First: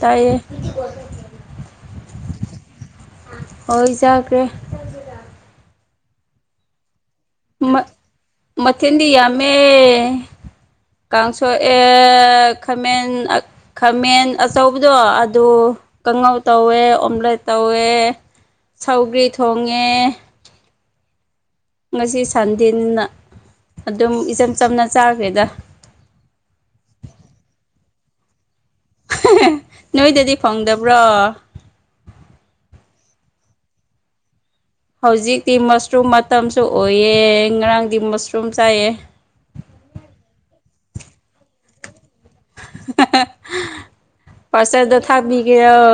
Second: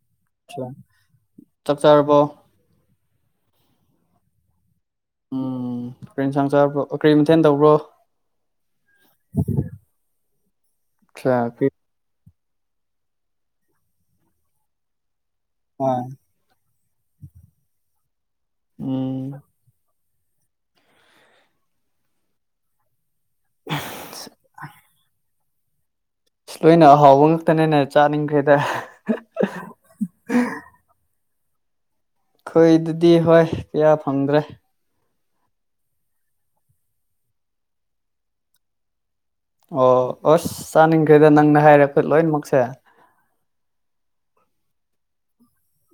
ꯇꯥꯏꯌꯦ ꯑꯆꯥ ꯆꯥꯛ ꯆꯥꯔꯕꯣ ꯍꯣꯏ ꯆꯈꯔꯦ ꯎꯝ ꯀꯔꯤ ꯌꯦꯟꯁꯥꯡ ꯆꯕꯔꯣ ꯃꯊꯦꯟꯗꯤ ꯌꯥꯝꯃꯦ ꯑꯆꯥ ꯀꯥꯡꯁꯣꯏ ꯀꯔꯤ ꯑꯦ ꯈꯥꯃꯦꯟ ꯈꯥꯃꯦꯟ ꯑꯆꯧꯕꯗꯣ ꯑꯗꯨ ꯀꯥꯡꯉꯧ ꯇꯧꯋꯦ ꯑꯣꯝꯂꯦꯠ ꯇꯧꯋꯦ ꯁꯧꯒ꯭ꯔꯤ ꯎꯝ ꯊꯣꯡꯉꯦ ꯉꯁꯤ ꯁꯥꯟꯗꯦꯟꯅꯤꯅ ꯑꯗꯨꯝ ꯏꯆꯝ ꯆꯝꯅ ꯆꯥꯈ꯭ꯔꯦꯗ ꯑꯁ ꯂꯣꯏꯅ ꯑꯍꯥꯎꯕ ꯉꯥꯛꯇꯅꯦꯅꯦ ꯆꯥꯅꯤꯡꯈ꯭ꯔꯦ ꯅꯣꯏꯗꯗꯤ ꯐꯪꯗꯕ꯭ꯔꯣ ꯑꯈꯣꯏꯗꯨꯗꯤ ꯍꯣꯏ ꯀꯌꯥ ꯐꯪꯗ꯭ꯔꯦ ꯍꯧꯖꯤꯛꯇꯤ ꯃꯁꯔꯨꯝ ꯃꯇꯝꯁꯨ ꯑꯣꯏꯌꯦ ꯉꯔꯥꯡꯗꯤ ꯃꯁꯔꯨꯝ ꯆꯥꯏꯑꯦ ꯑꯣ ꯑꯁ ꯆꯥꯅꯤꯡꯈꯔꯦꯗ ꯅꯪꯅ ꯍꯥꯏꯔꯛꯄ ꯂꯣꯏꯅꯃꯛ ꯋꯆꯥꯞꯇ ꯊꯥꯕꯤꯒꯦꯔꯣ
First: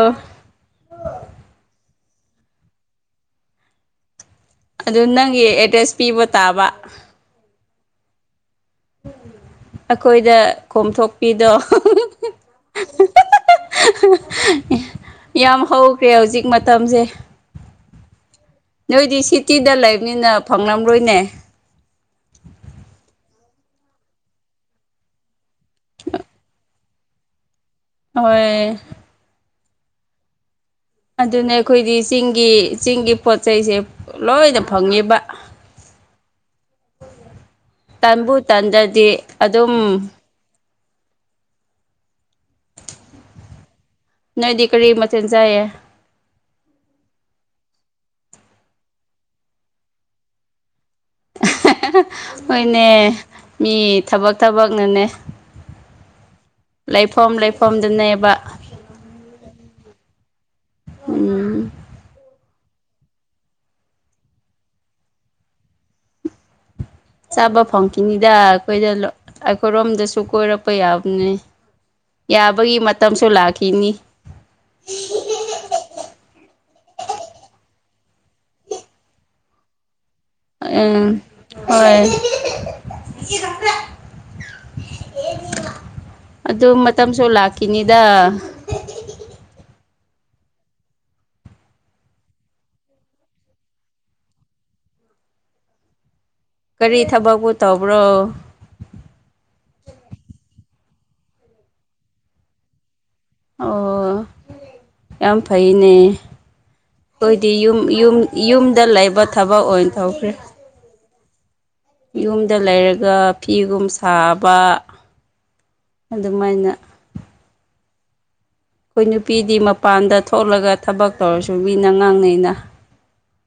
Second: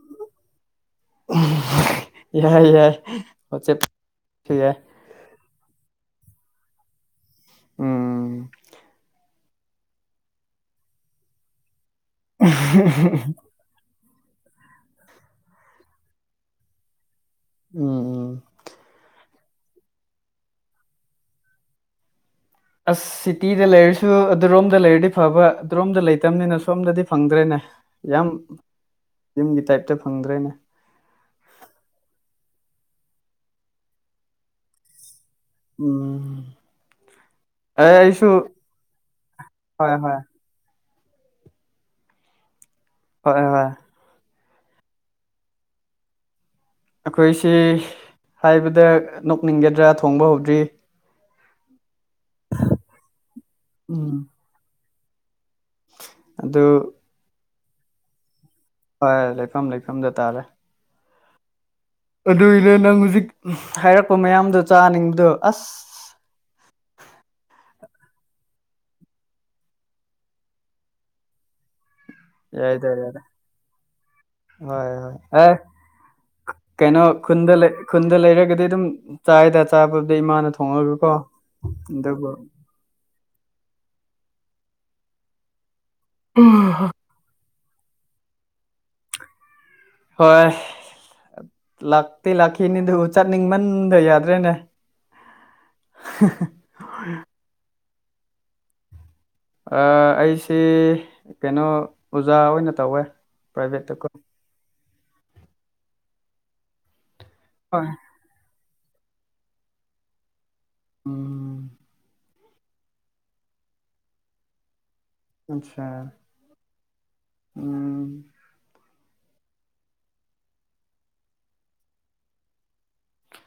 ꯌꯥꯏ ꯌꯥꯏ ꯋ ꯑꯗꯨ ꯅꯪꯒꯤ ꯑꯦꯗ꯭ꯔꯦꯁ ꯄꯤꯕ ꯇꯥꯕ ꯎꯝ ꯑꯩꯈꯣꯏꯗ ꯀꯣꯝꯊꯣꯛꯄꯤꯗꯣ ꯌꯥꯝ ꯍꯧꯈ꯭ꯔꯦ ꯍꯧꯖꯤꯛ ꯃꯇꯝꯁꯦ ꯎꯝ ꯎꯝ ꯅꯣꯏꯗꯤ ꯁꯤ ꯁꯇꯤꯗ ꯂꯩꯕꯅꯤꯅ ꯐꯪꯂꯝꯔꯣꯏꯅꯦ ꯑꯁ ꯁꯤꯇꯤꯗ ꯂꯩꯔꯁꯨ ꯑꯗꯨꯔꯣꯝꯗ ꯂꯩꯔꯗꯤ ꯐꯕ ꯑꯗꯨꯔꯣꯝꯗ ꯂꯩꯇꯕꯅꯤꯅ ꯁꯣꯝꯗꯗꯤ ꯐꯪꯗ꯭ꯔꯦꯅꯦ ꯌꯥꯝ ꯍꯣꯏ ꯌꯨꯝꯒꯤ ꯇꯥꯏꯞꯇ ꯐꯪꯗ꯭ꯔꯦꯅꯦ ꯑꯗꯨꯅ ꯑꯩꯈꯣꯏꯗꯤ ꯆꯤꯡꯒꯤ ꯆꯤꯡꯒꯤ ꯄꯣꯠ ꯆꯩꯁꯦ ꯂꯣꯏꯅ ꯐꯪꯉꯦꯕ ꯎꯝ ꯑꯦ ꯑꯩꯁꯨ ꯇꯟꯕꯨ ꯇꯟꯗꯗꯤ ꯑꯗꯨꯝ ꯍꯣꯏ ꯍꯣꯏ ꯍꯣꯢ ꯅꯣꯏꯗꯤ ꯀꯔꯤ ꯃꯊꯦꯜ ꯆꯥꯢꯌꯦ ꯑꯩꯈꯣꯏꯁꯤ ꯍꯥꯏꯕꯗ ꯅꯣꯛꯅꯤꯡꯒꯗ꯭ꯔꯥ ꯊꯣꯡꯕ ꯍꯧꯗ꯭ꯔꯤ ꯍꯣꯏꯅꯦ ꯃꯤ ꯎꯝ ꯊꯕꯛ ꯊꯕꯛꯅꯅꯦ ꯑꯗꯨ ꯂꯩꯐꯝꯣꯝ ꯂꯩꯐꯝꯝꯗꯨꯅꯦꯕ ꯍꯣꯏ ꯂꯩꯐꯝ ꯂꯩꯐꯝꯗꯇꯥꯥꯔꯦ ꯎꯝ ꯑꯗꯨꯏꯅ ꯅꯪ ꯍꯧꯖꯤꯛ ꯍꯥꯏꯔꯛꯄ ꯃꯌꯥꯝꯗꯣ ꯆꯥꯅꯤꯡꯕꯗꯣ ꯑꯁ ꯆꯥꯕ ꯐꯪꯈꯤꯅꯤꯗ ꯑꯩꯈꯣꯏꯗ ꯑꯩꯈꯣꯏꯔꯣꯝꯗꯁꯨ ꯀꯣꯏꯔꯛꯄ ꯌꯥꯕꯅꯤ ꯌꯥꯕꯒꯤ ꯌꯥꯏꯗ ꯌꯥꯏꯗ ꯃꯇꯝꯁꯨ ꯂꯥꯛꯈꯤꯅꯤ ꯍꯣꯏ ꯍꯣꯏ ꯑꯦ ꯀꯩꯅꯣ ꯈꯨꯟꯗ ꯂꯩ ꯈꯨꯟꯗ ꯂꯩꯔꯒꯗꯤ ꯑꯗꯨꯝ ꯆꯥꯏꯗ ꯆꯥꯕ ꯑꯗ ꯏꯃꯥꯅ ꯊꯣꯡꯉꯒꯀꯣ ꯎꯝ ꯍꯣꯏ ꯑꯗꯨꯕꯨ ꯑꯗꯨ ꯃꯇꯝꯁꯨ ꯂꯥꯛ ꯀꯅꯤꯗ ꯍꯣꯏ ꯂꯥꯛꯇꯤ ꯂꯥꯛꯈꯤꯅꯤꯗꯨ ꯆꯠꯅꯤꯡꯃꯟꯗ ꯌꯥꯗ꯭ꯔꯦꯅꯦ [unintelligible] ꯀꯔꯤ ꯊꯕꯛꯄꯨ ꯇꯧꯕ꯭ꯔꯣ ꯑꯩꯁꯤ ꯀꯩꯅꯣ ꯑꯣꯖꯥ ꯑꯣꯏꯅ ꯇꯧꯋꯦ ꯄ꯭ꯔꯥꯏꯚꯦꯠ ꯇꯀ ꯑꯣ ꯌꯥꯝ ꯐꯩꯅꯦ ꯑꯩꯗꯤ ꯌ ꯍꯣꯏ ꯌ ꯌ ꯗ ꯂꯩꯕ ꯊꯕꯛ ꯑꯣꯏꯅ ꯇꯧꯈ꯭ꯔꯦ ꯎꯝ ꯌꯨꯝꯗ ꯂꯩꯔꯒ ꯐꯤꯒꯨꯝ ꯁꯥꯕ ꯑꯠꯁꯥ ꯑꯗꯨꯃꯥꯏꯅ ꯎꯝ ꯑꯩꯈꯣꯏ ꯅꯨꯄꯤꯗꯤ ꯃꯄꯥꯟꯗ ꯊꯣꯛꯂꯒ ꯊꯕꯛ ꯇꯧꯔꯁꯨ ꯃꯤꯅ ꯉꯥꯡꯅꯩꯅ [unintelligible]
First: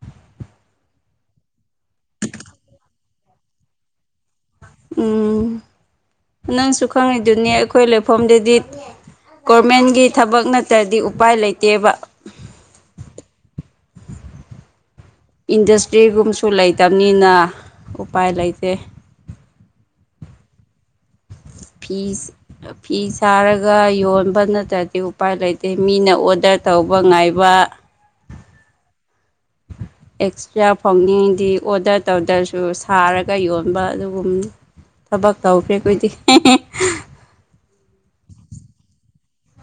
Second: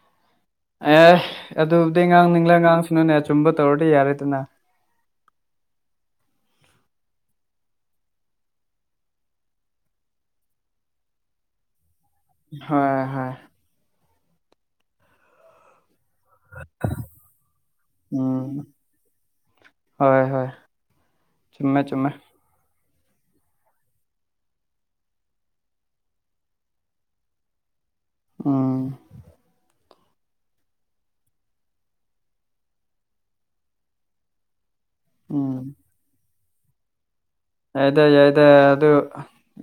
ꯑꯦ ꯑꯗꯨꯕꯨꯗꯤ ꯉꯥꯡꯅꯤꯡꯂ ꯉꯥꯡꯁꯤꯅꯨꯅꯦ ꯑꯆꯨꯝꯕ ꯇꯧꯔꯗꯤ ꯌꯥꯔꯦꯗꯅ ꯎꯝ ꯅꯪꯁꯨ ꯈꯪꯉꯤꯗꯨꯅꯤ ꯑꯩꯈꯣꯏ ꯂꯩꯐꯝꯗꯗꯤ ꯒꯣꯔꯃꯦꯟꯒꯤ ꯊꯕꯛ ꯅꯠꯇ꯭ꯔꯗꯤ ꯎꯄꯥꯏ ꯂꯩꯇꯦꯕ ꯍꯣꯏ ꯍꯣꯏ ꯏꯟꯗꯁꯇ꯭ꯔꯤꯒꯨꯝꯕꯁꯨ ꯂꯩꯇꯕꯅꯤꯅ ꯎꯄꯥꯏ ꯎꯝ ꯂꯩꯇꯦ ꯍꯣꯏ ꯍꯣꯏ ꯆꯨꯝꯃꯦ ꯆꯨꯝꯃꯦ ꯐꯤꯁ ꯐꯤ ꯁꯥꯔꯒ ꯌꯣꯟꯕ ꯅꯠꯇ꯭ꯔꯗꯤ ꯎꯄꯥꯏ ꯂꯩꯇꯦ ꯃꯤꯅ ꯑꯣꯗꯔ ꯇꯧꯕ ꯉꯥꯏꯕ ꯑ ꯑꯦꯛꯁꯇ꯭ꯔꯥ ꯐꯧꯅꯤꯡꯗꯤ ꯑꯣꯗꯔ ꯇꯧꯗ꯭ꯔꯁꯨ ꯁꯥꯔꯒ ꯌꯣꯟꯕ ꯑꯗꯨꯒꯨꯝꯅꯤ ꯊꯕꯛ ꯎꯝ ꯇꯧꯈ꯭ꯔꯦ ꯑꯩꯈꯣꯏꯗꯤ ꯌꯥꯏꯗ ꯌꯥꯏꯗ ꯑꯗꯨ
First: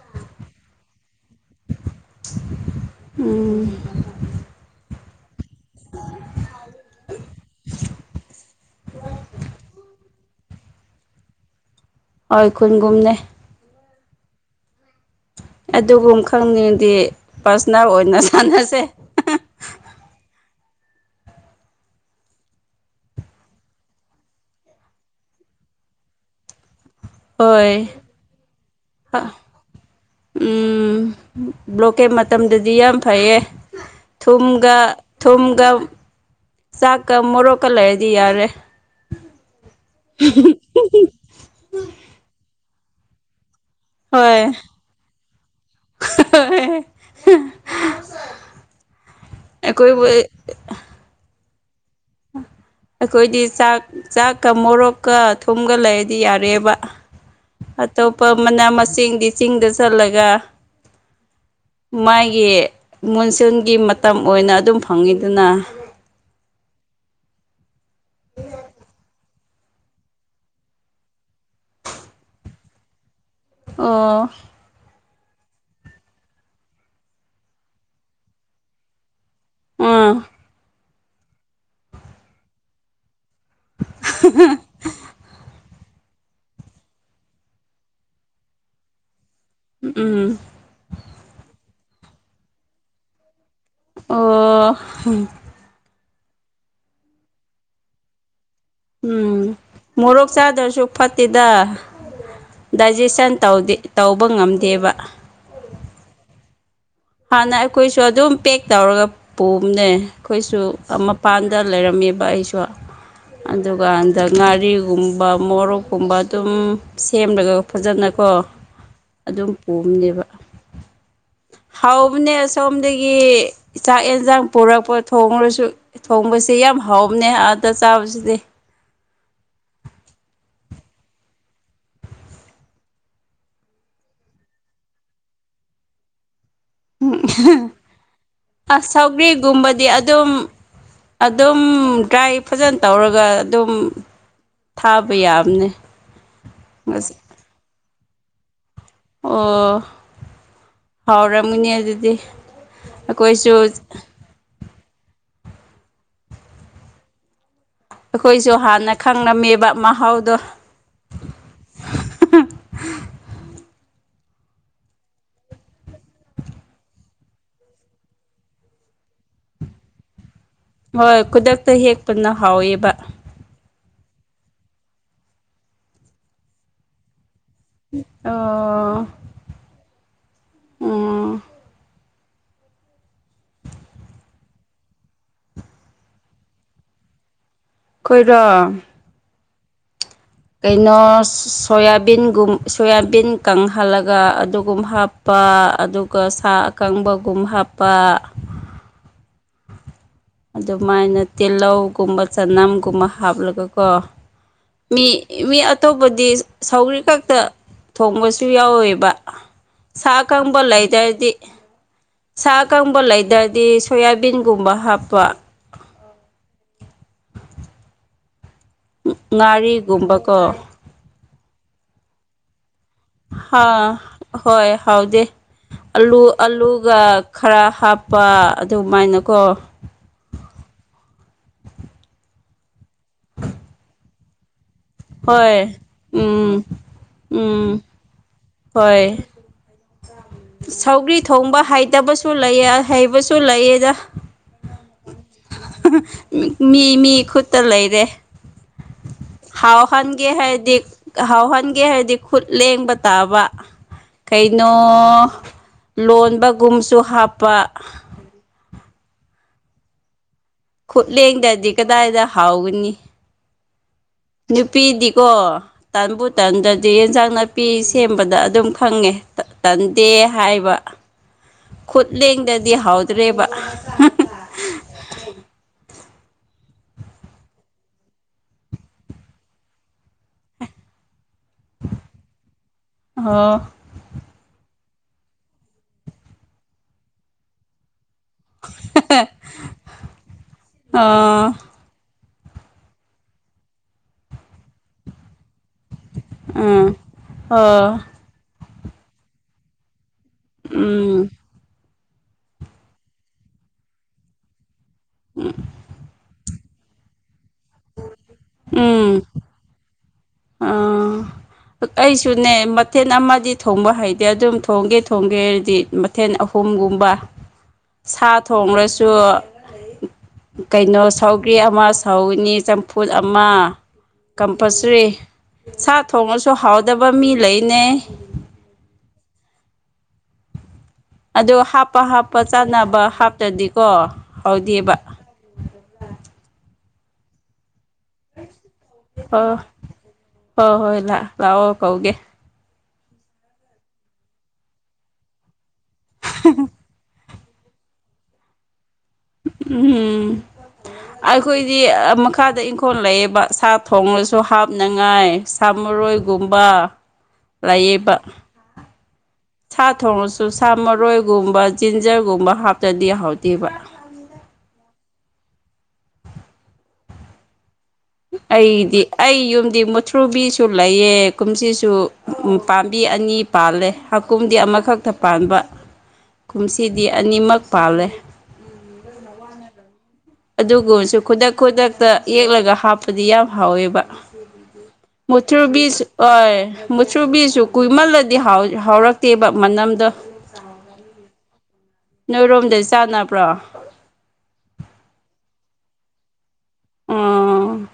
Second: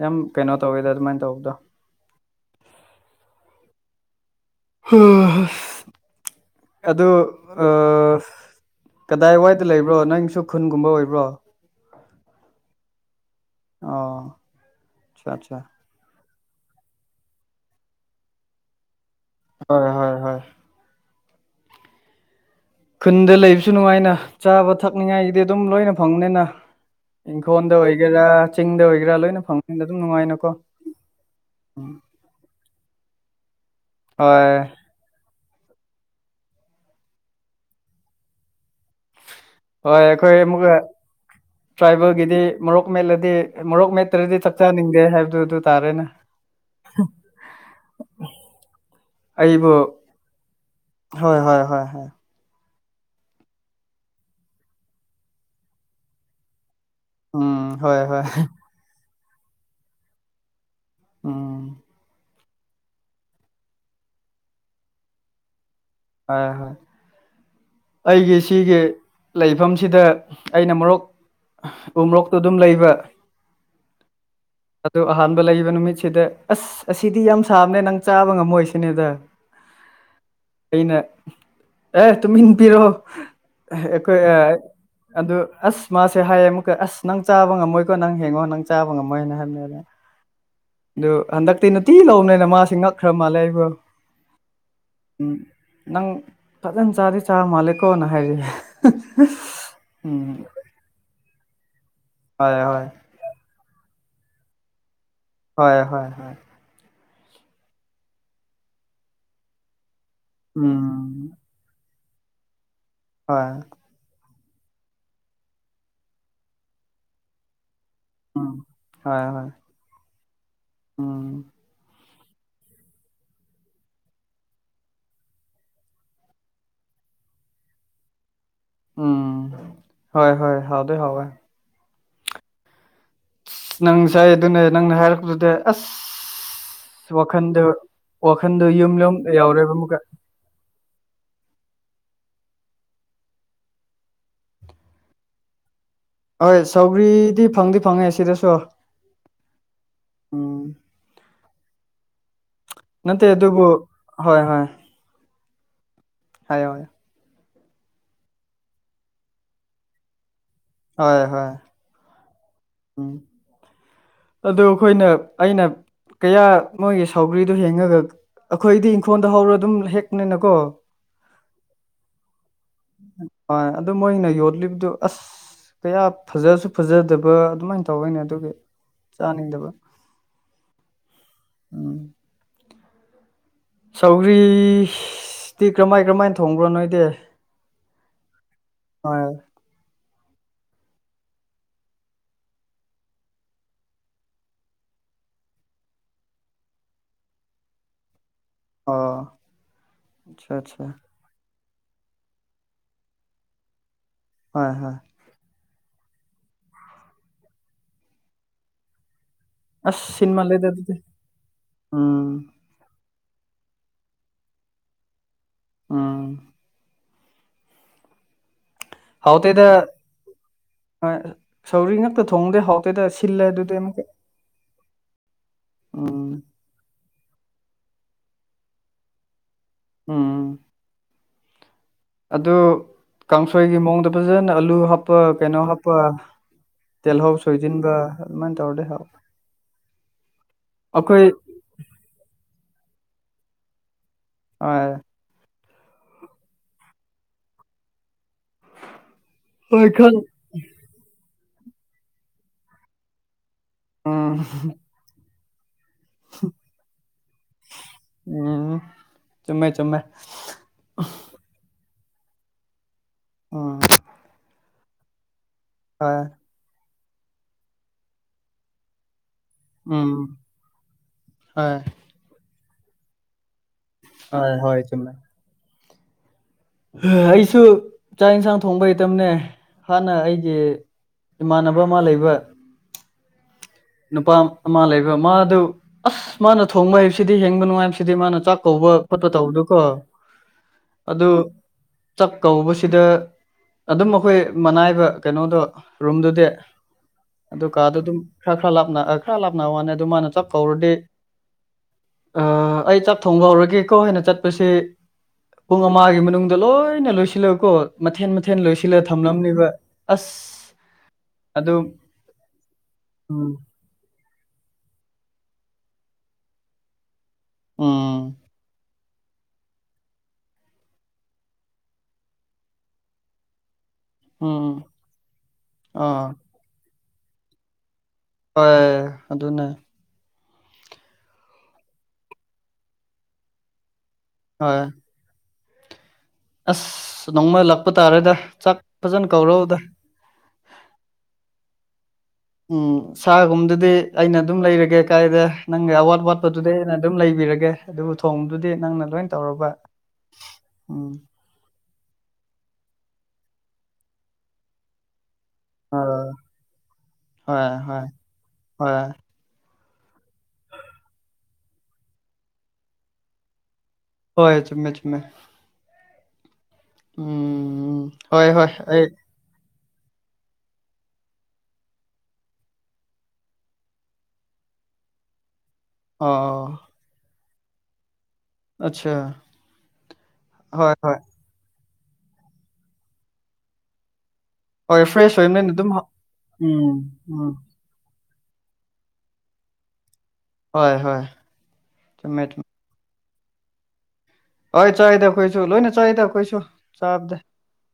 ꯌꯥꯝ ꯀꯩꯅꯣ ꯇꯧꯋꯦꯗ ꯑꯗꯨꯃꯥꯏꯅ ꯇꯧꯕꯗꯣ ꯎꯝ ꯍꯣꯏ ꯍꯣꯏ ꯑꯗꯨ ꯀꯗꯥꯏ ꯋꯥꯏꯗ ꯂꯩꯕ꯭ꯔꯣ ꯅꯪ ꯈꯨꯟꯒꯨꯝꯕ ꯑꯣꯏꯕ꯭ꯔꯣ ꯍꯣꯏ ꯈꯨꯟꯒꯨꯝꯅꯦ ꯑꯣ ꯑꯠꯆꯥ ꯑꯠꯆꯥ ꯑꯗꯨꯒꯨꯝ ꯈꯪꯅꯤꯡꯗꯤ ꯄꯔꯁꯅꯦꯜ ꯑꯣꯏꯅ ꯁꯥꯟꯅꯁꯦ ꯍꯣꯏ ꯍꯣꯏ ꯍꯣꯏ ꯈꯨꯟꯗ ꯂꯩꯕꯁꯨ ꯅꯨꯡꯉꯥꯏꯅ ꯆꯥꯕ ꯊꯛꯅꯤꯉꯥꯏꯒꯤꯗꯤ ꯑꯗꯨꯝ ꯂꯣꯏꯅ ꯐꯪꯅꯤꯅ ꯍꯣꯏ ꯏꯪꯈꯣꯜꯗ ꯑꯣꯏꯒꯦꯔꯥ ꯆꯤꯡꯗ ꯑꯣꯏꯒꯦꯔꯥ ꯂꯣꯏꯅ ꯐꯪꯕꯗ ꯑꯗꯨꯝ ꯅꯨꯡꯉꯥꯏꯅꯀꯣ ꯕ꯭ꯂꯣꯛꯀꯦꯠ ꯃꯇꯝꯗꯗꯤ ꯌꯥꯝ ꯐꯩꯌꯦ ꯍꯣꯏ ꯊꯨꯝꯒ ꯊꯨꯝꯒ ꯁꯥꯀ ꯃꯣꯔꯣ ꯀꯂ ꯍꯥꯏꯗꯤ ꯌꯥꯔꯦ ꯍꯣꯏ ꯑꯩꯈꯣꯏ ꯑꯃꯨꯛ ꯇ꯭ꯔꯥꯏꯕꯦꯜꯒꯤꯗꯤ ꯃꯣꯔꯣꯛ ꯃꯠꯂꯗꯤ ꯃꯣꯔꯣꯛ ꯃꯦꯠꯇ꯭ꯔꯗꯤ ꯍꯣꯏ ꯆꯥꯛ ꯆꯥꯅꯤꯡꯗꯦ ꯍꯥꯏꯕꯗꯨ ꯑꯗꯨ ꯇꯥꯔꯦꯅꯦ ꯆ ꯑꯩꯕꯨꯣ ꯍꯣꯏ ꯍ ꯍ ꯑꯩꯈꯣꯏꯗꯤ ꯆꯥꯛ ꯆꯥꯛꯀ ꯃꯣꯔꯣꯛꯀ ꯊꯨꯝꯒ ꯂꯩꯔꯗꯤ ꯌꯥꯔꯦꯕ ꯎꯝ ꯍꯣꯏ ꯍꯣꯏ ꯑꯇꯣꯞꯄ ꯃꯅꯥ ꯃꯁꯤꯡꯗꯤ ꯆꯤꯡꯗ ꯆꯜꯂꯒ ꯎꯝ ꯃꯥꯏ ꯒꯤ ꯃꯨꯟꯁꯨꯟꯒꯤ ꯃꯇꯝ ꯑꯣꯏꯅ ꯑꯗꯨꯝ ꯐꯪꯉꯤꯗꯨꯅ ꯍꯣꯏ ꯍꯣꯏ ꯑꯩꯒꯤ ꯁꯤꯒꯤ ꯂꯩꯐꯝꯁꯤꯗ ꯑꯩꯅ ꯃꯣꯔꯣꯛ ꯎ ꯃꯣꯔꯣꯛꯇꯨ ꯑꯗꯨꯝ ꯂꯩꯕ ꯑꯣ ꯑꯗꯨ ꯑꯍꯥꯟꯕ ꯂꯩꯕ ꯅꯨꯃꯤꯠꯁꯤꯗ ꯑꯁ ꯑꯁꯤꯗꯤ ꯌꯥꯝ ꯁꯥꯕꯅꯦ ꯅꯪ ꯆꯥꯕ ꯉꯝꯃꯣꯏ ꯁꯤꯅꯦꯗ ꯑꯥ ꯑꯩꯅ ꯑꯦ ꯇꯨꯃꯤꯟ ꯄꯔꯣ ꯑꯩꯈꯣꯏ ꯑꯗꯨ ꯑꯁ ꯃꯥꯁꯦ ꯍꯥꯏꯌꯦ ꯑꯃꯨꯛꯀ ꯑꯁ ꯅꯪ ꯆꯕꯝꯃꯣꯏꯀꯣ ꯅꯪ ꯍꯡꯉꯣ ꯅꯪ ꯆꯥꯕ ꯉꯝꯃꯣꯏꯅ ꯍꯥꯏ ꯎꯝ ꯑꯗꯨ ꯍꯟꯗꯛꯇꯤ ꯅꯨꯡꯇꯤ ꯂꯧꯕꯅꯦꯅ ꯃꯥꯁꯤꯦ ꯉꯛꯈ꯭ꯔ ꯃꯥꯜꯂꯦ ꯑꯩꯕꯨꯣ ꯑꯣ ꯅꯪ ꯐꯖꯅ ꯆꯥꯗꯤ ꯆꯥꯔ ꯃꯥꯂ ꯀꯣꯅ ꯍꯥꯏꯔꯤ ꯎꯝ ꯎꯝ ꯃꯣꯔꯣꯛ ꯆꯥꯗ꯭ꯔꯁꯨ ꯐꯠꯇꯦꯗ ꯍꯣꯏ ꯍꯣꯏ ꯗꯥꯏꯖꯦꯁꯟ ꯇꯧꯕ ꯉꯝꯗꯦꯕ ꯍꯣꯏ ꯍꯣꯏ ꯍꯣꯏ ꯍꯥꯟꯅ ꯑꯩꯈꯣꯏꯁꯨ ꯑꯗꯨꯝ ꯄꯦꯛ ꯇꯧꯔꯒ ꯄꯨꯝꯅꯦ ꯑꯩꯈꯣꯏꯁꯨ ꯎꯝ ꯃꯄꯥꯟꯗ ꯂꯩꯔꯝꯃꯦꯕ ꯑꯩꯁꯨ ꯍꯣꯏ ꯑꯗꯨꯒ ꯍꯟꯗꯛ ꯉꯥꯔꯤꯒꯨꯝꯕ ꯃꯣꯔꯣꯛꯀꯨꯝꯕ ꯑꯗꯨꯝ ꯁꯦꯝꯂꯒ ꯐꯖꯅꯀꯣ ꯎꯝ ꯍꯣꯏ ꯍꯣꯏ ꯑꯗꯨꯝ ꯄꯨꯝꯅꯦꯕ ꯎꯝ ꯍꯥꯎꯕꯅꯦ ꯁꯣꯝꯗꯒꯤ ꯆꯥꯛ ꯌꯦꯟꯁꯥꯡ ꯄꯨꯔꯛꯄ ꯊꯣꯡꯉꯨꯔꯁꯨ ꯊꯣꯡꯕꯁꯦ ꯌꯥꯝ ꯍꯕꯅꯦ ꯑꯥꯗ ꯆꯥꯕꯁꯤꯗꯤ ꯎꯝ ꯍ ꯍꯣꯏ ꯍꯥꯎꯗ ꯍ ꯅꯪ ꯉꯁꯥꯏ ꯑꯗꯨꯅꯦ ꯅꯪꯅ ꯍꯥꯏꯔꯛꯄꯗꯨꯗꯤ ꯑꯁ ꯑ ꯋꯥꯈꯟꯗꯣ ꯋꯥꯈꯟꯗꯣ ꯌꯨꯝ ꯑꯁ ꯂꯣꯝ ꯌꯥꯎꯔꯒ ꯁꯧꯒ꯭ꯔꯤꯒꯨꯝꯕꯗꯤ ꯑꯃꯨꯛꯀ ꯑꯗꯨꯝ ꯑꯗꯨꯝ ꯗ꯭ꯔꯥꯏꯚ ꯐꯖꯅ ꯇꯧꯔꯒ ꯑꯗꯨꯝ ꯊꯥꯕ ꯌꯥꯝꯅꯦ ꯍꯣꯏ ꯁꯧꯒ꯭ꯔꯤꯗꯤ ꯐꯪꯗꯤ ꯐꯪꯉꯦ ꯁꯤꯗꯁꯨ ꯑꯣ ꯎꯝ ꯍꯥꯎꯔꯝꯃꯅꯤ ꯑꯗꯨꯗꯤ ꯅꯠꯇꯦ ꯑꯩꯈꯣꯏꯁꯨ ꯑꯗꯨꯕꯨ ꯍꯥꯏ ꯑꯩꯈꯣꯏꯁꯨ ꯍꯥꯟꯅ ꯈꯪꯉꯝꯃꯦꯕ ꯃꯍꯥꯎꯗꯣ ꯍꯣꯏ ꯍꯣꯏ ꯎꯝ ꯑꯗꯨ ꯑꯩꯈꯣꯏꯅ ꯑꯩꯅ ꯀꯌꯥ ꯃꯣꯏꯒꯤ ꯁꯥꯎꯒ꯭ꯔꯤꯗꯨꯣ ꯍꯡꯉꯒ ꯑꯩꯈꯣꯏꯗꯤ ꯏꯪꯈꯣꯜꯗ ꯍꯧꯔ ꯑꯗꯨꯝ ꯍꯦꯛꯅꯦ ꯍꯣꯏ ꯈꯨꯗꯛꯇ ꯍꯦꯛꯄꯅ ꯍꯥꯎꯋꯦꯕ ꯑꯗꯣ ꯃꯣꯏꯅ ꯌꯣꯠꯂꯤꯕꯗꯨ ꯑꯁ ꯀꯌꯥ ꯐꯖꯁꯨ ꯐꯖꯗꯕ ꯑꯗꯨꯃꯥꯏꯅ ꯇꯧꯅꯦ ꯑꯗꯨꯒꯤ ꯑꯣ ꯆꯥꯅꯤꯡꯗꯕ ꯎꯝ ꯎꯝ ꯁꯧꯒ꯭ꯔꯤꯇꯤ ꯀꯔꯃꯥꯏ ꯀꯔꯃꯥꯏꯅ ꯊꯣꯡꯕ꯭ꯔꯣ ꯅꯣꯏꯗꯤ ꯈꯣꯏꯔꯣ ꯍꯣꯏ ꯀꯩꯅꯣ ꯁꯣꯌꯥꯕꯤꯟꯒꯨꯝ ꯁꯣꯌꯥꯕꯤꯟ ꯀꯪꯍꯜꯂꯒ ꯑꯗꯨꯒꯨꯝ ꯍꯥꯞꯄ ꯍꯥꯞꯄ ꯑꯗꯨꯒ ꯁꯥ ꯑꯀꯪꯕꯒꯨꯝ ꯍꯥꯞꯄ ꯑ ꯑꯗꯨꯃꯥꯏꯅ ꯇꯤꯜꯍꯧꯒꯨꯝꯕ ꯆꯅꯝꯒꯨꯝꯕ ꯍꯥꯞꯂꯒꯀꯣ ꯍꯣꯏ ꯍꯣꯏ ꯃꯤ ꯃꯤ ꯑꯇꯣꯞꯄꯗꯤ ꯁꯧꯔꯤ ꯈꯛꯇ ꯊꯣꯡꯕꯁꯨ ꯌꯥꯎꯋꯦꯕ ꯑꯁ ꯁꯥ ꯀꯝꯕ ꯁꯤꯟꯃꯜꯂꯦꯗ ꯂꯩ ꯑꯗꯨꯗꯤ ꯂꯩꯗꯗꯤ ꯎꯝ ꯁꯥ ꯀꯝꯕ ꯂꯩꯗꯗꯤ ꯍꯥꯏꯗꯤ ꯁꯣꯌꯥꯕꯤꯟꯒꯨꯝꯕ ꯍꯥꯞꯄ ꯑꯥ ꯍꯥꯎꯇꯦꯗ ꯉꯥꯔꯤꯒꯨꯝꯕꯀꯣ ꯁꯧꯔꯤ ꯉꯛꯇ ꯊꯣꯡꯗꯦ ꯍꯥꯎ ꯍ ꯍꯣꯏ ꯍꯥꯎꯗꯦ ꯑꯂꯨ ꯎꯝ ꯑꯜꯂꯨꯒ ꯈꯔ ꯍꯥꯞꯄ ꯑꯗꯨꯃꯥꯏꯅꯀꯣ ꯎꯝ ꯑꯗꯨ ꯀꯥꯡꯁꯣꯏꯒꯤ ꯃꯑꯣꯡꯗ ꯐꯖꯅ ꯑꯂꯨ ꯍꯥꯞꯄ ꯀꯩꯅꯣ ꯍꯣꯏ ꯍꯥꯞꯄ ꯎꯝ ꯇꯦꯜ ꯍ ꯎꯝ ꯁꯣꯏꯗꯟꯕ ꯏ ꯇꯧꯔꯗ ꯍꯥꯎ ꯍꯣꯏ ꯁꯧꯒ꯭ꯔꯤ ꯑꯩꯈꯣꯏ ꯊꯣꯡꯕ ꯍꯩꯇꯕꯁꯨ ꯂꯩ ꯍꯩꯕꯁꯨ ꯂꯩꯑꯗ ꯑ ꯃꯤ ꯃꯤ ꯈꯨꯠꯇ ꯂꯩꯔꯦ ꯍꯋꯥ ꯍꯣꯏ ꯈꯪ ꯈꯥꯟꯒꯦ ꯍꯥꯏ ꯗ ꯍꯋꯥ ꯈ ꯈꯪꯒꯦ ꯍꯥꯏꯔꯗꯤ ꯈꯨꯠ ꯂꯦꯡꯕ ꯇꯥꯕ ꯎꯝ ꯀꯩꯅꯣ ꯂꯣꯟꯕꯒꯨꯝꯁꯨ ꯍꯥꯞꯄ ꯎꯝ ꯆꯨꯝꯃꯦ ꯆꯨꯝꯃꯦ ꯈꯨꯠꯂꯦꯡꯗꯗꯤ ꯀꯗꯥꯏꯗ ꯍꯥꯎꯒꯅꯤ ꯎꯝ [unintelligible] ꯁꯨꯄꯤꯗꯤꯀꯣ ꯍꯣꯏ ꯇꯟꯕꯨ ꯇꯟꯗꯗꯤ ꯌꯦꯟꯖꯥꯡ ꯅꯥꯄꯤ ꯁꯦꯝꯕꯗ ꯑꯗꯨꯝ ꯐꯪꯉꯦ ꯇꯟꯗꯦ ꯎꯝ ꯍꯥꯏꯕ ꯍꯣꯏ ꯈꯨꯠ ꯂꯦꯡꯗꯗꯤ ꯍꯥꯎꯗ꯭ꯔꯦꯕ ꯑ ꯍꯣꯏ ꯆꯃꯦ ꯑꯩꯁꯨ ꯆꯥꯛ ꯌꯦꯟꯁꯥꯡ ꯊꯣꯡꯕ ꯍꯩꯇꯅꯦ ꯍꯥꯟꯅ ꯑꯩꯒꯤ ꯏꯃꯥꯟꯅꯕ ꯑꯃ ꯂꯩꯕ ꯑꯣ ꯅꯨꯄꯥ ꯑꯃ ꯂꯩꯕ ꯃꯥꯗꯨ ꯑꯁ ꯃꯥꯅ ꯊꯣꯡꯕ ꯍꯥꯏꯩꯕꯁꯤꯗꯤ ꯍꯤꯡꯕ ꯅꯨꯡꯉꯥꯏꯕ ꯁꯤꯗꯤ ꯃꯥꯅ ꯆꯥꯛ ꯀꯧꯕ ꯈꯣꯠꯄ ꯇꯧꯕꯗꯨꯀꯣ ꯑꯗꯨ ꯑꯣ ꯆꯥꯛ ꯀꯧꯕꯁꯤꯗ ꯑꯗꯨꯝ ꯑꯩꯈꯣꯏ ꯃꯅꯥꯏꯕ ꯀꯩꯅꯣꯗꯣ ꯔꯨꯝꯗꯨꯗꯤ ꯎꯝ ꯑꯗꯨ ꯀꯥꯗ ꯑꯣ ꯑꯗꯨꯝ ꯈꯔ ꯈꯔ ꯂꯥꯞꯅ ꯈꯔ ꯂꯥꯞꯅ ꯋꯥꯅꯤ ꯑꯗꯨ ꯃꯥꯅ ꯆꯞ ꯀꯧꯔꯗꯤ ꯎꯝ ꯑꯩ ꯆꯥꯛ ꯊꯣꯡꯕ ꯍꯧꯔꯒꯦꯀꯣ ꯍꯥꯏꯅ ꯆꯠꯄꯁꯤ ꯄꯨꯡ ꯑꯃꯒꯤ ꯃꯅꯨꯡꯗ ꯂꯣꯏꯅ ꯂꯣꯏꯁꯤꯜꯂꯀꯣ ꯃꯊꯦꯟ ꯃꯊꯦꯜ ꯂꯣꯏꯁꯤꯜꯂ ꯊꯝꯂꯝꯅꯤꯕ ꯑꯥ ꯑꯩꯁꯨꯅꯦ ꯃꯊꯦꯜ ꯑꯃ ꯑꯃꯗꯤ ꯎꯝ ꯊꯣꯡꯕ ꯍꯩꯇꯦ ꯑꯗꯨꯝ ꯊꯣꯡꯒꯦ ꯊꯣꯡꯒꯦ ꯍꯥꯏꯔꯗꯤ ꯃꯊꯦꯜ ꯑꯍꯨꯝꯒꯨꯝꯕ ꯁꯥ ꯎꯝ ꯊꯣꯡꯡꯂ꯭ꯔꯁꯨ ꯀꯩꯅꯣ ꯁꯧꯒ꯭ꯔꯤ ꯑꯃ ꯁꯥꯎꯅꯤ ꯆꯝꯐꯨꯠ ꯑꯃ ꯎꯝ ꯀꯝꯄꯜꯁꯔꯤ ꯁꯥ ꯑꯥ ꯊꯣꯡꯉꯁꯨ ꯍꯥꯎꯗꯕ ꯃꯤ ꯂꯩꯅꯩ ꯍꯣꯏ ꯑꯗꯨꯅꯦ ꯑꯗꯣ ꯍꯥꯞꯄ ꯍꯥꯞꯄ ꯆꯥꯅꯕ ꯍꯥꯞꯇ꯭ꯔꯗꯤꯀꯣ ꯍꯣꯏ ꯍꯥꯎꯗꯦꯕ ꯎ [unintelligible] ꯑꯁ ꯅꯣꯡꯃꯣꯏꯂꯞ ꯆꯄ ꯇꯥꯔꯦꯗ ꯆꯥꯛ ꯐꯖꯅ ꯑꯣ ꯀꯧꯔꯣꯗ ꯍꯣꯏ ꯍꯣꯏ ꯂꯥꯛꯑꯣ ꯀꯧꯒꯦ ꯎꯝ ꯁꯥꯒꯨꯝꯗꯨꯗꯤ ꯑꯩꯅ ꯑꯗꯨꯝ ꯂꯩꯔꯒꯦ ꯀꯥꯏꯗ ꯅꯪꯒꯤ ꯑꯋꯥꯠ ꯋꯥꯠꯄꯗꯨꯗꯤ ꯑꯩꯅ ꯑꯗꯨꯝ ꯂꯩ ꯊꯤꯔꯒꯦ ꯑꯗꯨꯕꯨ ꯊꯣꯡꯗꯨꯗꯤ ꯅꯪꯅ ꯂꯣꯏ ꯇꯧꯔꯕ ꯎꯝ ꯎꯝ ꯑꯩꯈꯣꯏꯗꯤ ꯃꯈꯥꯗ ꯏꯪꯈꯣꯜ ꯂꯩꯌꯦꯕ ꯁꯥ ꯊꯣꯡꯂꯁꯨ ꯍꯥꯞꯅꯉꯥꯏ ꯑꯥ ꯁꯥꯃꯨꯔꯣꯏꯒꯨꯝꯕ ꯍꯣꯏ ꯍꯣꯏ ꯂꯩꯌꯦꯕ ꯍꯣꯏ ꯁꯥ ꯊꯣꯡꯡꯂꯁꯨ ꯁꯥ ꯃꯔꯣꯏꯒꯨꯝꯕ ꯖꯤꯟꯖꯔꯒꯨꯝꯕ ꯍꯥꯞꯇꯔꯗꯤꯍꯥꯎꯗꯦꯕ ꯍꯣꯏ ꯆꯨꯝꯃꯦ ꯆꯨꯝꯃꯦ ꯎꯝ ꯍꯣꯏ ꯍꯣꯏ ꯑꯩꯗꯤ ꯑꯩ ꯌꯨꯝ ꯃꯨꯊ꯭ꯔꯨꯕꯤꯁꯨ ꯂꯩꯑ ꯀꯨꯝꯁꯤꯁꯨ ꯎ ꯄꯥꯝꯕꯤ ꯑꯅꯤ ꯄꯥꯜꯂꯦ ꯍꯀꯨꯝꯗꯤ ꯃꯈꯛꯇ ꯄꯥꯟꯕ ꯑꯣ ꯀꯨꯝꯁꯤꯗꯤ ꯑꯅꯤꯃꯛ ꯄꯥꯜꯂꯦ ꯑꯆꯥ ꯑꯗꯨꯒꯨꯝꯕꯁꯨ ꯈꯨꯗꯛ ꯈꯨꯗꯛꯇ ꯌꯦꯛꯂꯒ ꯍꯥꯞꯄꯗꯤ ꯌꯥꯝ ꯍꯥꯎꯋꯦꯕ ꯍꯣꯏ ꯐ꯭ꯔꯦꯁ ꯑꯣꯏꯕꯅꯤꯅ ꯑꯗꯨꯝ ꯃꯨꯛꯊꯨꯔꯕꯤꯖ ꯍꯥꯎ ꯑꯣ ꯎꯝ ꯎꯝ ꯃꯨꯛꯊꯨꯔꯕꯤꯖ ꯀꯨꯃꯜ ꯂꯗꯤ ꯍꯥꯎꯔꯛꯇꯦꯕ ꯃꯅꯝꯗꯣ ꯍꯣꯏ ꯍꯣꯏ ꯆꯨꯝꯃꯦ ꯅꯣꯏꯔꯣꯝꯗ ꯆꯥꯅꯕ ꯄꯨ꯭ꯔꯥ [unintelligible] ꯂꯣꯏ ꯆꯥꯢꯗ ꯀꯣꯏꯁꯨ ꯂꯣꯏꯅ ꯆꯥꯢꯦꯗ ꯀꯣꯏꯁꯨ ꯆꯥꯕꯗ ꯎꯝ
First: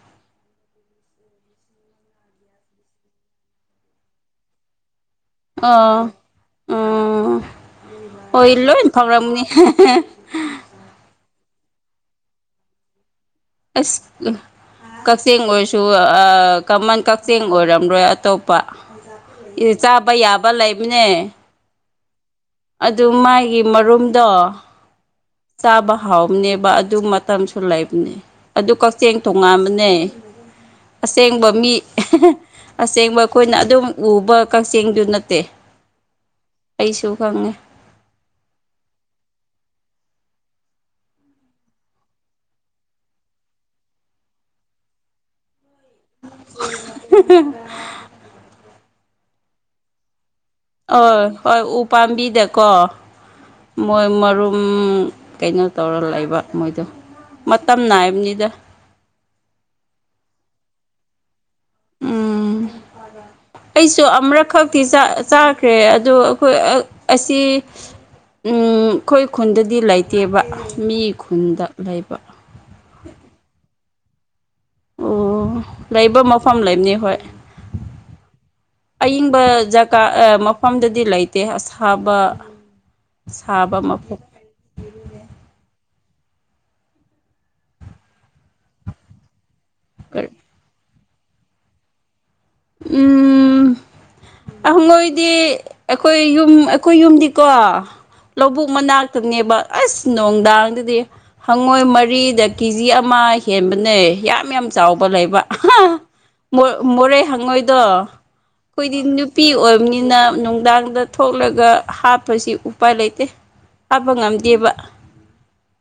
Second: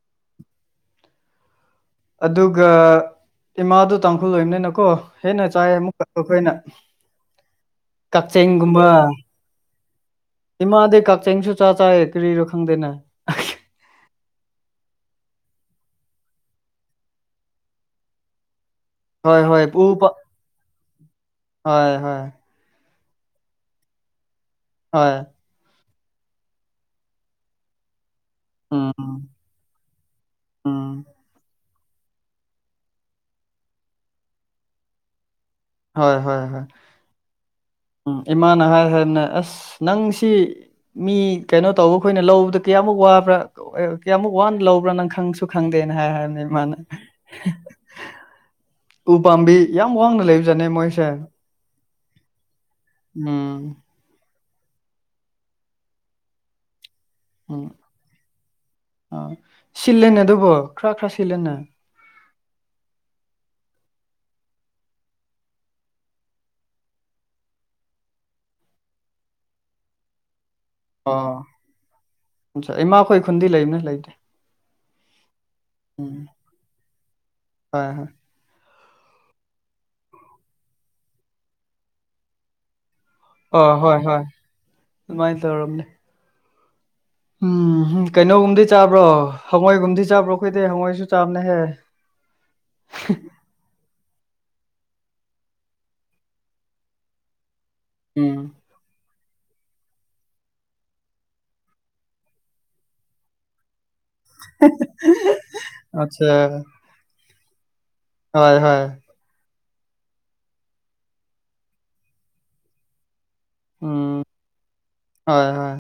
ꯑꯗꯨꯒ ꯏꯃꯥꯗꯨꯣ ꯇꯥꯡꯈꯨꯜ ꯑꯣꯏꯕꯅꯤꯅꯀꯣ ꯍꯦꯟꯅ ꯆꯥꯏ ꯑꯣ ꯑꯃꯨꯛꯀꯁꯨ ꯑꯩꯈꯣꯏꯅ ꯎꯝ ꯍꯣꯏ ꯂꯣꯏ ꯀꯛꯆꯦꯡꯒꯨꯝꯕ ꯐꯥꯎꯔꯝꯅꯤ ꯏꯃꯥꯗꯤ ꯀꯛꯆꯦꯡꯁꯨ ꯆꯥ ꯆꯥꯥꯢꯌꯦ ꯀꯔꯤꯔ ꯈꯪꯗꯦꯅꯦ ꯑꯁ ꯀꯛꯆꯤꯡ ꯑꯣꯏꯔꯁꯨ ꯀꯃꯟ ꯀꯛꯆꯤꯡ ꯑꯣꯏꯔꯝꯔꯣꯏ ꯑꯇꯣꯞꯄ ꯍꯣꯏ ꯍꯣꯏ ꯑꯦ ꯎꯕ ꯆꯥꯕ ꯌꯥꯕ ꯂꯩꯕꯅꯦ ꯍꯣꯏ ꯍꯣꯏ ꯑꯗꯨ ꯃꯥꯒꯤ ꯃꯔꯨꯝꯗꯣ ꯍꯣꯏ ꯆꯥꯕ ꯍꯥꯎꯕꯅꯦꯕ ꯑꯗꯨ ꯃꯇꯝꯁꯨ ꯂꯩꯕꯅꯦ ꯑꯗꯨ ꯎꯝ ꯀꯛꯆꯦꯡ ꯇꯣꯉꯥꯟꯕꯅꯦ ꯎꯝ ꯑꯁꯦꯡꯕ ꯃꯤ ꯑꯁꯦꯡꯕ ꯑꯩꯈꯣꯏꯅ ꯑꯗꯨꯝ ꯎꯕ ꯀꯛꯆꯦꯡꯗꯨ ꯅꯠꯇꯦ ꯍꯣꯏ ꯍꯣꯏ ꯍꯣꯏ ꯑꯩꯁꯨ ꯈꯪꯉꯦ ꯎꯝ ꯏꯃꯥꯅ ꯍꯥꯏ ꯍꯥꯏꯔꯅ ꯑꯁ ꯅꯪꯁꯤ ꯃꯤ ꯀꯩꯅꯣ ꯇꯧꯕ ꯑꯩꯈꯣꯏꯅ ꯂꯧꯕꯗ ꯀꯌꯥꯃꯨꯛ ꯋꯥꯕ꯭ꯔꯥ ꯀꯌꯥꯃꯨꯛ ꯋꯥꯅ ꯂꯧꯕ꯭ꯔꯥ ꯅꯪ ꯈꯪꯁꯨ ꯈꯪꯗꯦꯅ ꯍꯥꯏ ꯍꯥꯏꯔꯅꯤ ꯃꯥꯅ ꯎ ꯄꯥꯝꯕꯤ ꯌꯥꯝ ꯋꯥꯡꯅ ꯂꯩꯕ ꯍꯣꯏ ꯍꯣꯏ ꯎꯄꯥꯝꯕꯤꯗꯀꯣ ꯎꯝ ꯃꯣꯏ ꯃꯔꯨꯞ ꯝ ꯀꯩꯅꯣ ꯇꯧꯔ ꯂꯩꯕ ꯃꯣꯏꯗꯣ ꯎꯝ ꯃꯇꯝ ꯅꯥꯏꯕꯅꯤꯗ ꯑ ꯁꯤꯜꯂꯦꯅꯦ ꯑꯗꯨꯕꯣ ꯈꯔ ꯈꯔ ꯁꯤꯜꯂꯦꯅꯦ ꯎꯝ ꯑꯩꯁꯨ ꯑꯃꯛꯈꯛꯇꯤ ꯆꯥꯈ꯭ꯔꯦ ꯑꯗꯣ ꯑꯩꯈꯣꯏ ꯑꯁꯤ ꯎꯝ ꯑꯩꯈꯣꯏ ꯈꯨꯟꯗꯗꯤ ꯂꯩꯇꯦꯕ ꯃꯤ ꯑꯣ ꯈꯨꯟꯗ ꯂꯩꯕ ꯏꯃꯥꯈꯣꯏ ꯈꯨꯟꯗꯤ ꯂꯩꯕꯅꯦ ꯂꯩꯕꯗꯤ ꯑꯣ ꯎꯝ ꯂꯩꯕ ꯃꯐꯝ ꯂꯩꯕꯅꯤ ꯍꯣꯏ ꯍꯣꯏ ꯍꯣꯏ ꯑꯏꯪꯕ ꯖꯒꯥ ꯃꯐꯝꯗꯗꯤ ꯂꯩꯇꯦ ꯑꯁꯥꯕ ꯑ ꯁꯥꯕ ꯍꯣꯏ ꯍꯣꯏ ꯃꯐꯝ ꯑꯗꯨꯃꯥꯏꯅ ꯇꯧꯔꯕꯅꯦ ꯎꯝꯝ ꯀꯩꯅꯣꯒꯨꯝꯗꯤ ꯆꯥꯕ꯭ꯔꯣ ꯍꯋꯥꯏꯒꯨꯝꯗꯤ ꯆꯥꯕ꯭ꯔꯣ ꯈꯣꯏꯗꯦ ꯍꯉꯋꯥꯣꯏꯁꯨ ꯆꯝꯅ ꯍꯥꯏ ꯎꯝ ꯃꯣꯏꯗꯤ ꯑꯩꯈꯣꯏ ꯌꯨꯝ ꯑꯩꯈꯣꯏ ꯌꯨꯝꯗꯤꯀꯣ ꯎꯝ ꯂꯧꯕꯨꯛ ꯃꯅꯥꯛ ꯈꯥꯛꯅꯦꯕ ꯑꯁ ꯅꯨꯡꯗꯥꯡꯗꯗꯤ ꯍꯪꯉꯣꯏ ꯃꯔꯤꯗ ꯀꯦꯖꯤ ꯑꯃ ꯍꯦꯟꯕ ꯌꯥꯝ ꯌꯥꯝ ꯆꯥꯎꯕ ꯂꯩꯕ ꯑꯆꯥ ꯃꯔꯦ ꯍꯪꯉꯣꯏ ꯑꯗꯣ ꯍꯣꯏ ꯍꯣꯏ ꯑꯩꯈꯣꯏꯗꯤ ꯅꯨꯄꯤ ꯑꯣꯏꯕ ꯅꯤꯅ ꯅꯨꯡꯗꯥꯡꯗ ꯊꯣꯛꯂꯒ ꯍꯥꯞꯄꯁꯤ ꯎꯄꯥꯏ ꯂꯩꯇꯦ ꯐꯕ ꯎꯝ ꯉꯝꯗꯦꯕ ꯍꯣꯏ ꯍꯣꯏ